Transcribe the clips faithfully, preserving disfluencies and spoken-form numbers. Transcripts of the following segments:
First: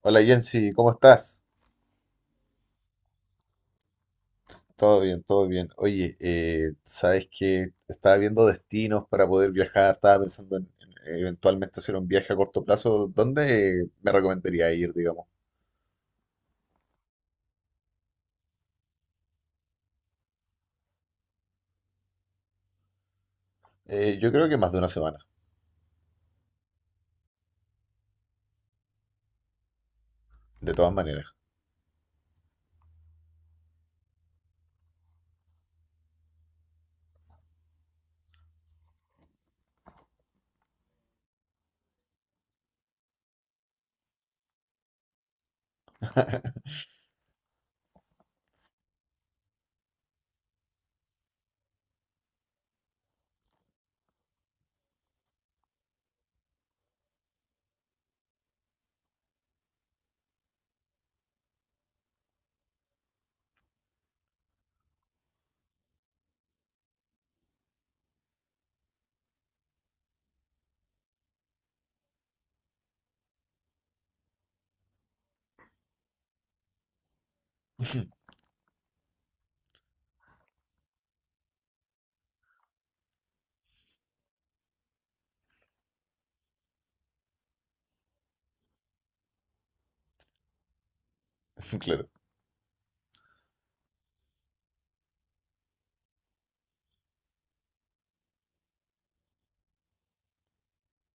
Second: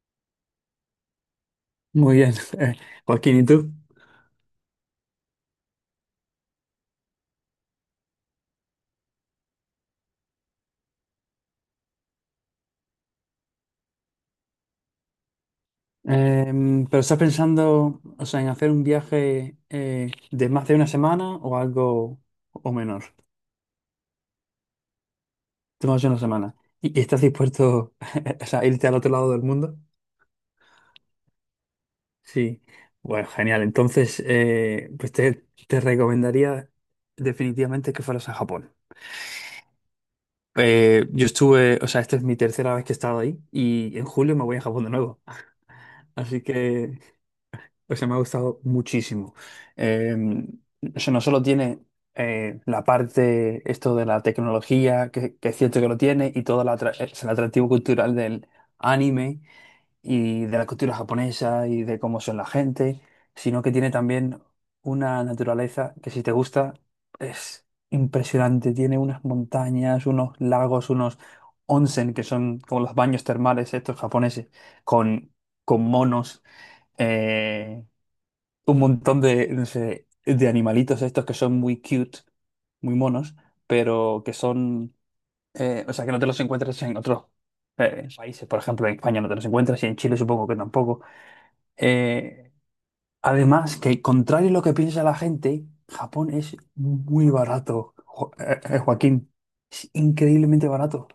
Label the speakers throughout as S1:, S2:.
S1: Hola Jensi, ¿cómo estás?
S2: Muy bien, eh, Joaquín, ¿y tú?
S1: Todo bien, todo bien. Oye, eh, sabes que estaba viendo destinos para poder viajar, estaba pensando en, en eventualmente hacer un viaje a corto plazo. ¿Dónde me recomendaría ir, digamos?
S2: Em, ¿pero estás pensando, o sea, en hacer un viaje eh, de más de una semana o algo o menor?
S1: Eh, yo creo que más de una semana,
S2: De más de una semana. ¿Y, y estás dispuesto, o sea, a irte al otro lado del mundo?
S1: de todas maneras.
S2: Sí. Bueno, genial. Entonces, eh, pues te, te recomendaría definitivamente que fueras a Japón. Eh, yo estuve, o sea, esta es mi tercera vez que he estado ahí, y en julio me voy a Japón de nuevo. Así que... O sea, me ha gustado muchísimo. Eh, o sea, no solo tiene eh, la parte, esto de la tecnología, que, que es cierto que lo tiene, y todo el atra- eh, es el atractivo cultural del anime y de la cultura japonesa y de cómo son la gente, sino que tiene también una naturaleza que si te gusta es impresionante. Tiene unas montañas, unos lagos, unos onsen, que son como los baños termales estos japoneses, con, con monos. eh, un montón de, no sé, de animalitos estos que son muy cute, muy monos, pero que son, eh, o sea, que no te los encuentras en otros eh, países. Por ejemplo, en España no te los encuentras y en Chile supongo que tampoco.
S1: Claro.
S2: Eh, Además, que contrario a lo que piensa la gente, Japón es muy barato, Jo- eh, eh, Joaquín. Es increíblemente barato.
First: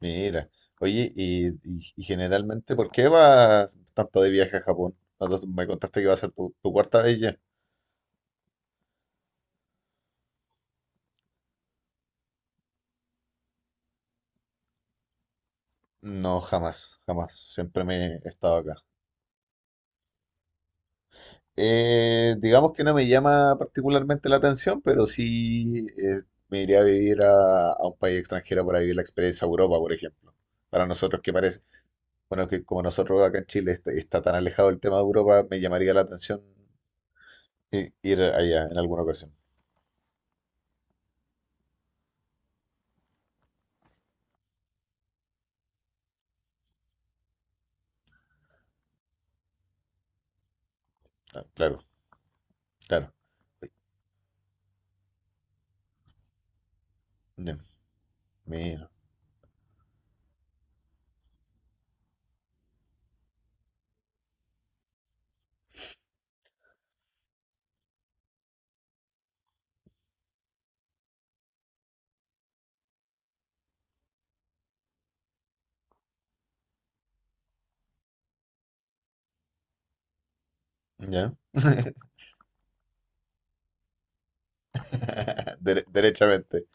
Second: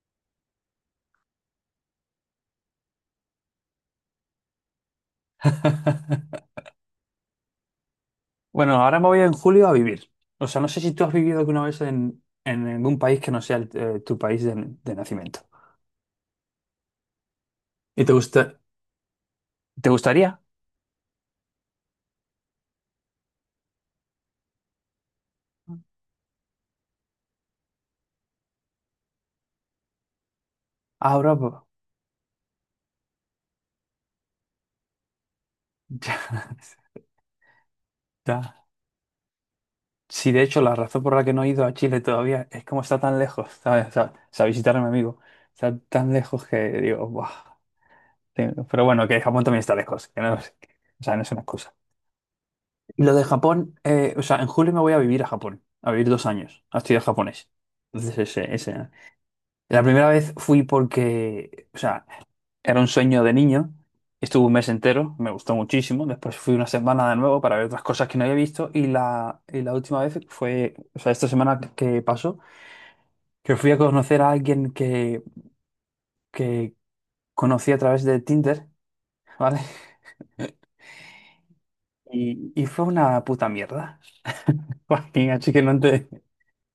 S1: Mira, oye, y, y- y generalmente, ¿por qué vas tanto de viaje a Japón? Cuando me contaste que va a ser tu, tu cuarta vez ya.
S2: Bueno, ahora me voy en julio a vivir. O sea, no sé si tú has vivido alguna vez en, en algún país que no sea el- eh, tu país de de nacimiento.
S1: No, jamás, jamás. Siempre
S2: ¿Y te
S1: me he estado
S2: gusta,
S1: acá.
S2: te gustaría?
S1: Eh, digamos que no me llama particularmente la atención, pero sí eh, me iría a vivir a, a un país extranjero para vivir la experiencia Europa, por ejemplo. Para nosotros que
S2: Ahora, pues...
S1: parece, bueno, que como nosotros acá en Chile está, está tan alejado el tema de Europa, me llamaría la
S2: Ya,
S1: atención i- ir
S2: ya.
S1: allá en alguna ocasión.
S2: Sí, de hecho, la razón por la que no he ido a Chile todavía es como está tan lejos, ¿sabes? O sea, o sea, visitar a mi amigo está tan lejos que digo, "Buah". Sí. Pero bueno, que Japón también está lejos, que no es- o sea, no es una
S1: Ah,
S2: excusa.
S1: claro,
S2: Y
S1: claro.
S2: lo de
S1: Uy,
S2: Japón, eh, o sea, en julio me voy a vivir a Japón, a vivir dos años, a estudiar japonés.
S1: ya,
S2: Entonces, ese,
S1: mira,
S2: ese, La primera vez fui porque, o sea, era un sueño de niño. Estuve un mes entero, me gustó muchísimo. Después fui una semana de nuevo para ver otras cosas que no había visto. Y la, y la última vez fue, o sea, esta semana que pasó, que fui a conocer a alguien que, que conocí a través de Tinder, ¿vale?
S1: ya.
S2: Y, y fue una puta mierda. Joaquín, así que no
S1: Dere-
S2: te...
S1: derechamente,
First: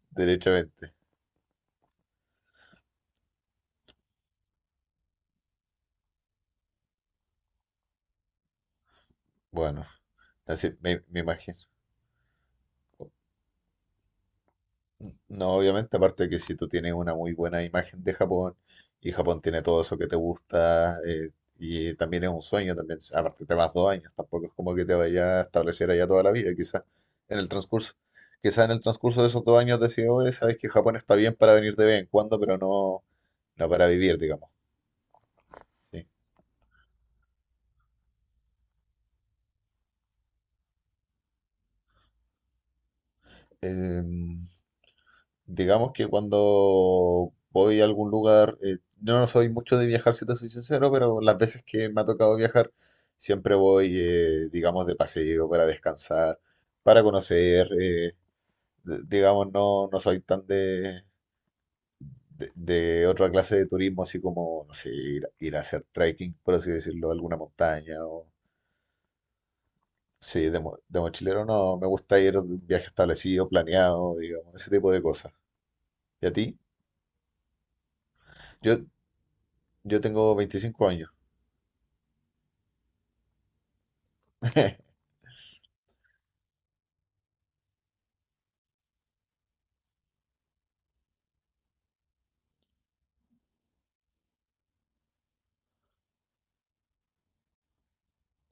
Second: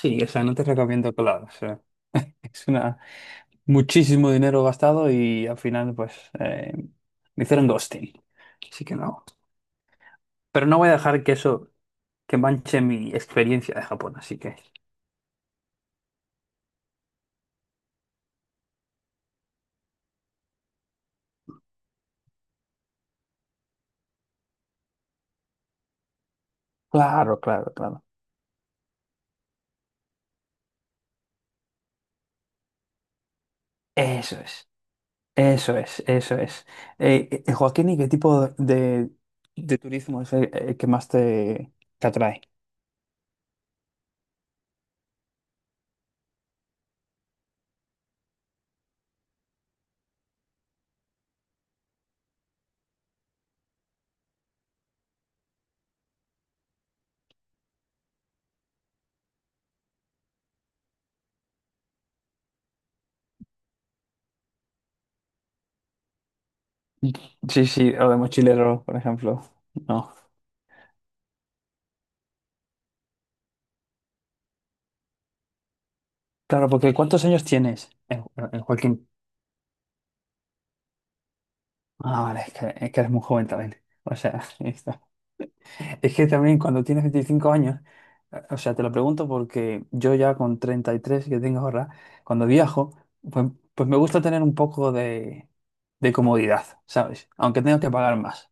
S2: Sí, o sea, no te
S1: derechamente.
S2: recomiendo que lo hagas, o sea, es una... muchísimo dinero gastado y al final pues eh, me hicieron ghosting. Así que no.
S1: Bueno,
S2: Pero
S1: así
S2: no voy a
S1: me, me
S2: dejar que
S1: imagino.
S2: eso, que manche mi experiencia de Japón, así que...
S1: No, obviamente, aparte de que si tú tienes una muy buena imagen de Japón y Japón tiene todo eso que te gusta eh, y también es un sueño, también, aparte te vas dos años, tampoco es como que te vayas a establecer allá toda la vida, quizás en
S2: Claro,
S1: el
S2: claro,
S1: transcurso,
S2: claro.
S1: quizás en el transcurso de esos dos años decides, oye, sabes que Japón está bien para venir de vez en cuando, pero no, no para vivir,
S2: Eso
S1: digamos.
S2: es, eso es,
S1: Sí.
S2: eso es. Eh, eh, eh, Joaquín, ¿y qué tipo de, de turismo es el, el que más te, te atrae?
S1: Em, digamos que cuando voy a algún lugar, eh, no no soy mucho de viajar, si te soy sincero, pero las veces que me ha tocado viajar, siempre voy, eh, digamos, de paseo para descansar, para conocer, eh, d- digamos, no, no soy tan de, de, de otra clase de turismo, así como, no sé, ir, ir a hacer trekking, por así decirlo, a alguna
S2: Sí, sí,
S1: montaña
S2: o de
S1: o...
S2: mochilero, por ejemplo. No.
S1: Sí, de, mo- de mochilero no, me gusta ir de un viaje establecido, planeado, digamos, ese tipo de cosas. ¿Y a ti?
S2: Claro, porque ¿cuántos años tienes, eh, eh,
S1: Yo,
S2: Joaquín?
S1: yo tengo veinticinco años.
S2: Ah, vale, es que, es que eres muy joven también. O sea, está. Es que también cuando tienes veinticinco años, eh, o sea, te lo pregunto porque yo ya con treinta y tres que tengo ahora, cuando viajo, pues, pues me gusta tener un poco de, de comodidad, ¿sabes? Aunque tenga que pagar más.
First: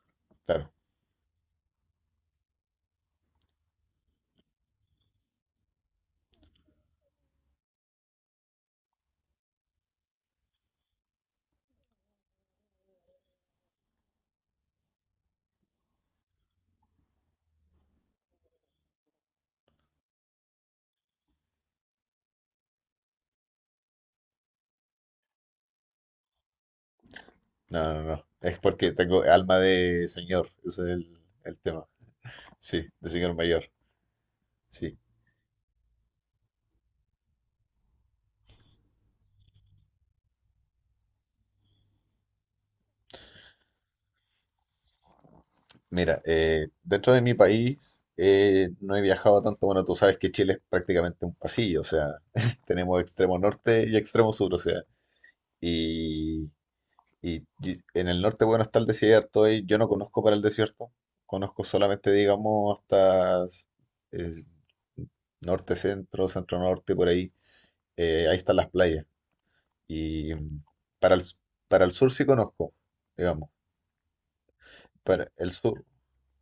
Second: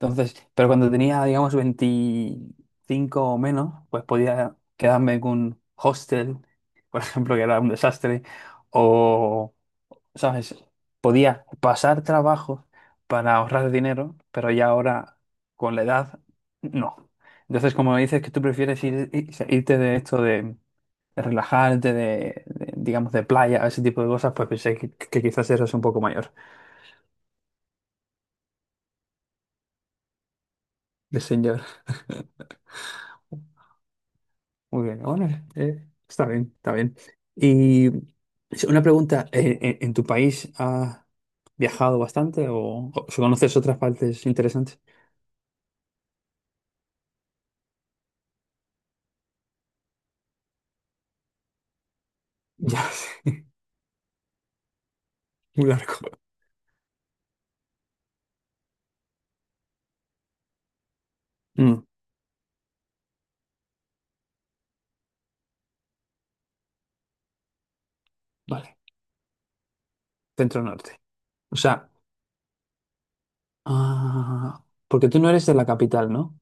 S2: Entonces, pero
S1: Claro,
S2: cuando tenía, digamos, veinticinco o menos, pues podía quedarme en un hostel, por ejemplo, que era un desastre, ¿sabes? Podía pasar trabajo para ahorrar dinero, pero ya ahora con la edad, no. Entonces, como me dices que tú prefieres ir, ir- irte de esto de, de relajarte, de, de, digamos, de playa, ese tipo de cosas, pues pensé que, que quizás eres un poco mayor
S1: no, no, no. Es porque tengo alma de señor, ese es el,
S2: de
S1: el
S2: señor.
S1: tema. Sí, de señor mayor.
S2: Muy
S1: Sí.
S2: bien, bueno, eh, está bien, está bien. Y sí, una pregunta, ¿en, en- en tu país has viajado bastante o, o conoces otras partes interesantes?
S1: Mira, eh, dentro de mi país eh, no he viajado tanto. Bueno, tú sabes que Chile es prácticamente un pasillo, o sea,
S2: Ya,
S1: tenemos extremo
S2: sé,
S1: norte y extremo sur, o sea.
S2: muy largo.
S1: Y, y- y en el norte, bueno, está el desierto y yo no conozco para el desierto. Conozco solamente, digamos, hasta eh, norte, centro, centro norte, por ahí. Eh, ahí están las
S2: Vale,
S1: playas. Y
S2: centro
S1: mm,
S2: norte.
S1: para el, s-
S2: O
S1: para
S2: sea,
S1: el sur sí conozco, digamos.
S2: ah, porque tú no
S1: Para
S2: eres
S1: el
S2: de la
S1: sur.
S2: capital, ¿no?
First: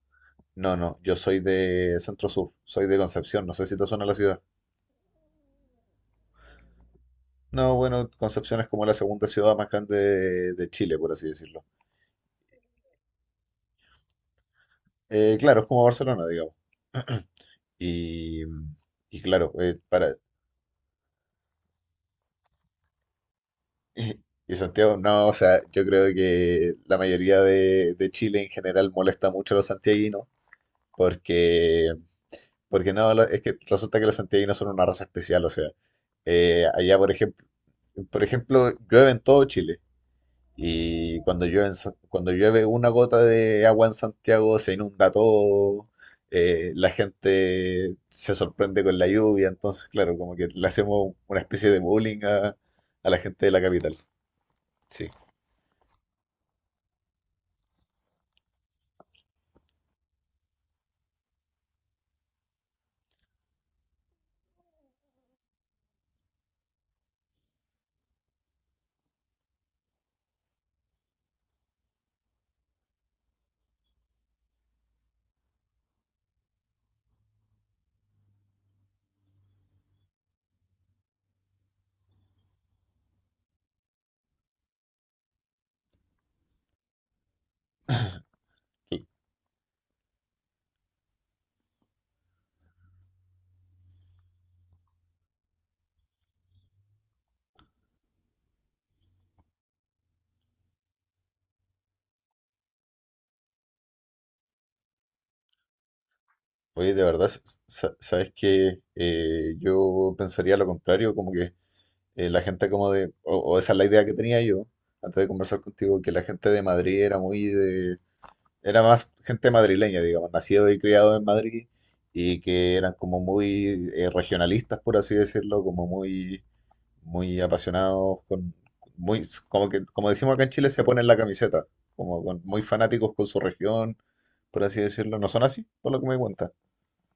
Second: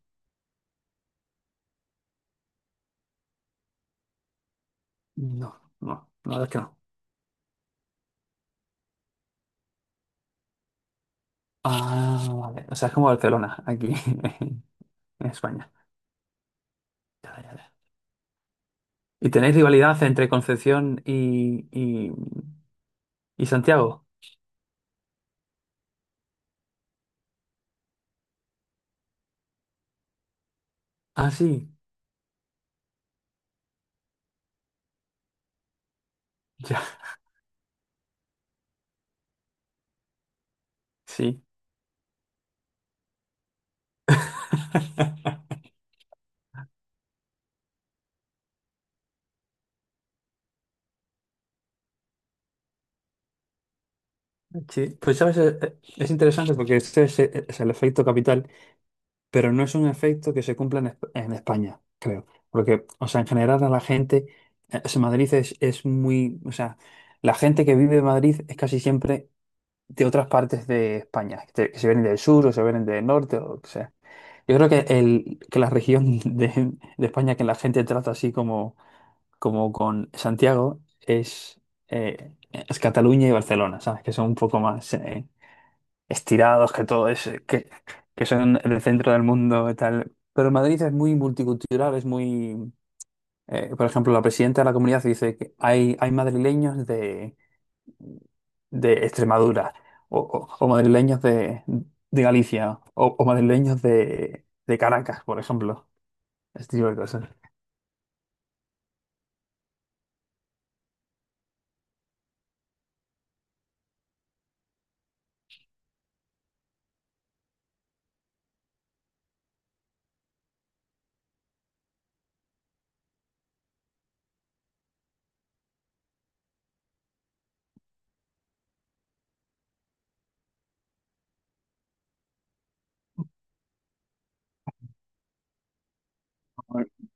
S1: No, no, yo soy de Centro Sur, soy de Concepción, no sé si te suena la ciudad.
S2: No, no, la verdad es que no.
S1: No, bueno, Concepción es como la segunda ciudad más grande de, de Chile, por así decirlo.
S2: Ah, vale. O sea, es como Barcelona, aquí en
S1: Eh, claro, es
S2: España.
S1: como Barcelona, digamos.
S2: Ya, ya, ya.
S1: Y, mm, y
S2: ¿Y
S1: claro,
S2: tenéis
S1: eh,
S2: rivalidad
S1: para...
S2: entre Concepción y, y, y Santiago?
S1: Y Santiago, no, o sea, yo creo que la mayoría de, de Chile en general molesta mucho a los santiaguinos
S2: Ah, sí,
S1: porque Porque no, lo- es que resulta que los santiaguinos son una raza especial, o sea, eh,
S2: ya,
S1: allá por ejemplo, por ejemplo, llueve en todo Chile y
S2: sí.
S1: cuando llueve, en Sa- cuando llueve una gota de agua en Santiago se inunda todo, eh, la gente se sorprende con la lluvia, entonces claro, como que le hacemos una especie de bullying a, a la gente de la capital.
S2: Sí,
S1: Sí.
S2: pues sabes, Eh, eh, es interesante porque este es, eh, es el efecto capital. Pero no es un efecto que se cumpla en, Esp- en España, creo. Porque, o sea, en general a la gente, eh, o sea, Madrid es, es muy, o sea, la gente que vive en Madrid es casi siempre de otras partes de España, que, que se vienen del sur o se vienen del norte o lo que sea. Yo creo que, el, que la región de, de España que la gente trata así como, como con Santiago es, eh, es Cataluña y Barcelona, ¿sabes? Que son un poco más... eh, estirados, que todo es, que, que son el
S1: Y,
S2: centro del mundo y tal. Pero Madrid es muy multicultural, es muy... eh, por ejemplo, la presidenta de la comunidad dice que hay, hay madrileños de, de Extremadura, o, o- o madrileños de, de Galicia, o, o madrileños de, de Caracas, por ejemplo. Este tipo
S1: oye,
S2: de
S1: de
S2: cosas.
S1: verdad, sa- sabes que eh, yo pensaría lo contrario, como que eh, la gente como de, o, o esa es la idea que tenía yo antes de conversar contigo, que la gente de Madrid era muy de, era más gente madrileña, digamos, nacido y criado en Madrid y que eran como muy eh, regionalistas, por así decirlo, como muy, muy apasionados con, muy, como que, como decimos acá en Chile, se ponen la camiseta, como con- muy fanáticos con su región, por así decirlo. ¿No son así? Por lo que me cuenta.
S2: No,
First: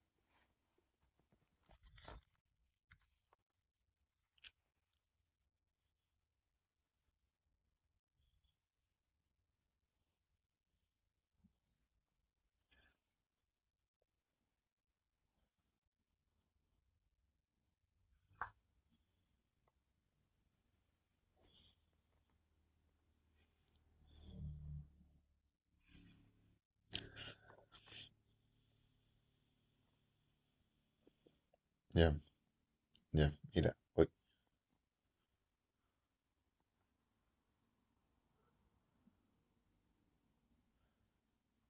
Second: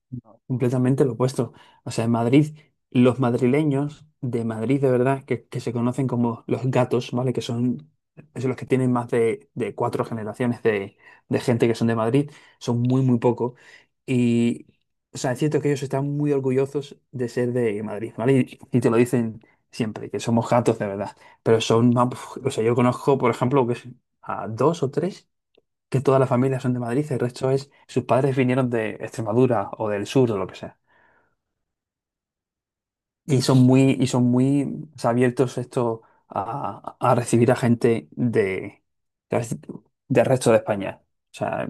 S2: completamente lo opuesto. O sea, en Madrid, los madrileños de Madrid de verdad, que, que se conocen como los gatos, ¿vale? Que son Es los que tienen más de, de cuatro generaciones de, de gente que son de Madrid, son muy, muy pocos. Y, o sea, es cierto que ellos están muy orgullosos de ser de Madrid, ¿vale? Y, y te lo dicen siempre, que somos gatos de verdad. Pero son, más- o sea, yo conozco, por ejemplo, que es- a dos o tres que todas las familias son de Madrid, el resto es, sus padres vinieron de Extremadura o del sur o lo que sea.
S1: Ya, ya,
S2: Y son
S1: mira.
S2: muy, y
S1: Uy,
S2: son muy o sea, abiertos esto a, a recibir a gente de, de- del resto de España. O sea,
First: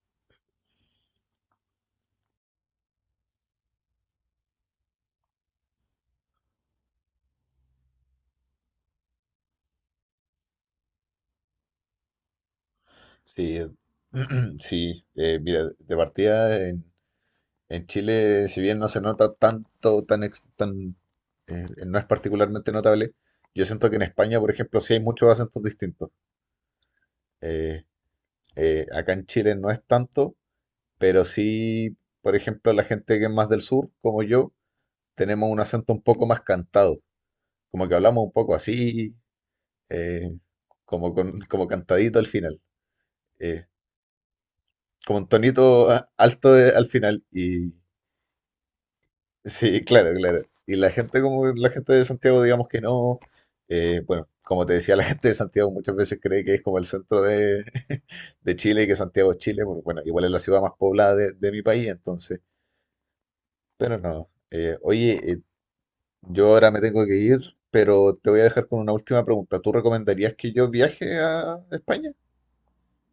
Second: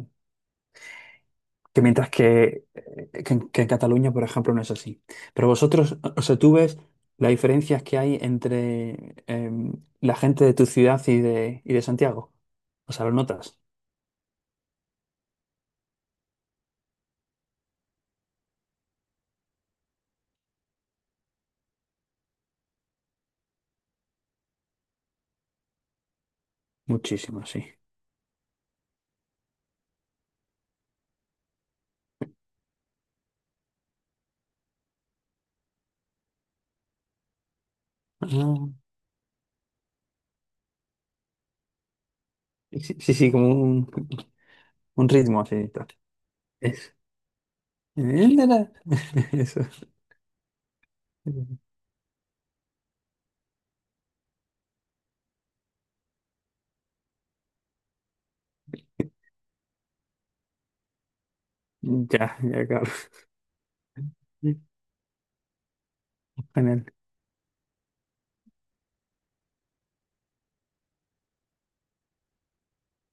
S2: que mientras que, eh, que, en que en Cataluña, por ejemplo, no es así. Pero vosotros, o sea, tú ves las diferencias que hay entre em, la gente de tu ciudad y de, y de Santiago. O sea, lo
S1: sí,
S2: notas.
S1: eh, sí, eh, mira, de partida en, en Chile, si bien no se nota tanto, tan, ex- tan, eh, eh, no es particularmente notable, yo siento que en España, por ejemplo, sí hay muchos acentos distintos.
S2: Muchísimo, sí.
S1: Eh, eh, Acá en Chile no es tanto, pero sí, por ejemplo, la gente que es más del sur, como yo, tenemos un acento un poco más cantado, como que hablamos un poco
S2: Ah,
S1: así, eh, como con, como cantadito al final,
S2: sí, sí, sí, como
S1: eh,
S2: un... Un
S1: como un
S2: ritmo así y tal.
S1: tonito a- alto de- al
S2: Es-
S1: final y
S2: Él. Eso.
S1: sí, claro, claro. Y la gente como la gente de Santiago, digamos que no, eh, bueno, como te decía, la gente de Santiago muchas veces cree que es como el centro de, de Chile y que Santiago es Chile, porque bueno, igual es la ciudad más poblada de, de mi país,
S2: Ya,
S1: entonces,
S2: ya, Carlos.
S1: pero no. Eh, oye, eh, yo ahora me
S2: Genial.
S1: tengo que ir, pero te voy a dejar con una última pregunta. ¿Tú recomendarías que yo viaje a España?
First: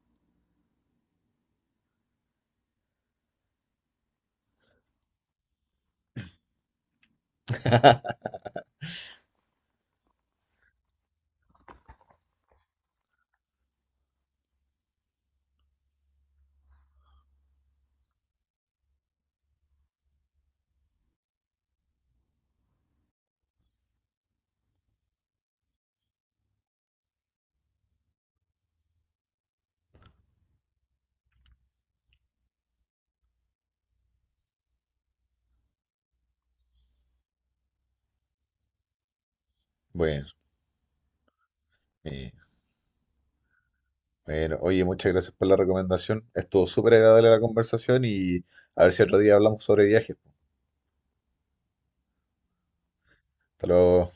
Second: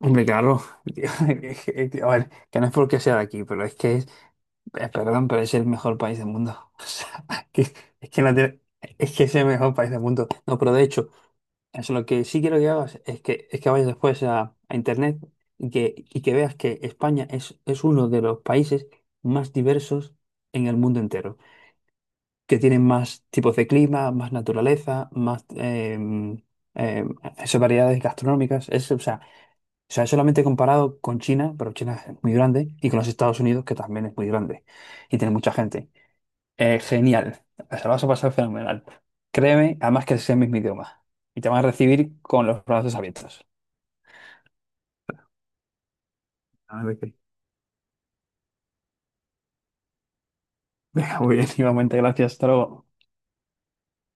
S2: Hombre, Carlos, tío, a ver, que no es porque sea de aquí, pero es que es, eh, perdón, pero es el mejor país del mundo. O sea, que, es que no tiene... Es que es el mejor país del mundo. No, pero de hecho, eso lo que sí quiero que hagas es que, es que vayas después a, a internet y que, y que veas que España es, es uno de los países más diversos en el mundo entero. Que tienen más tipos de clima, más naturaleza, más em, em, esas variedades gastronómicas. Es, o sea, o sea, Es solamente comparado con China, pero China es muy grande, y con los Estados Unidos, que también es muy grande y tiene mucha gente. Eh, genial, se lo vas a pasar fenomenal. Créeme, además que
S1: Bueno,
S2: sea el mismo idioma. Y te van a recibir
S1: eh,
S2: con los brazos abiertos.
S1: bueno, oye, muchas gracias por la recomendación. Estuvo
S2: Ah,
S1: súper
S2: ok.
S1: agradable la conversación y a ver si otro día hablamos sobre viajes.
S2: Muy bien, igualmente, gracias, hasta luego.
S1: Hasta luego.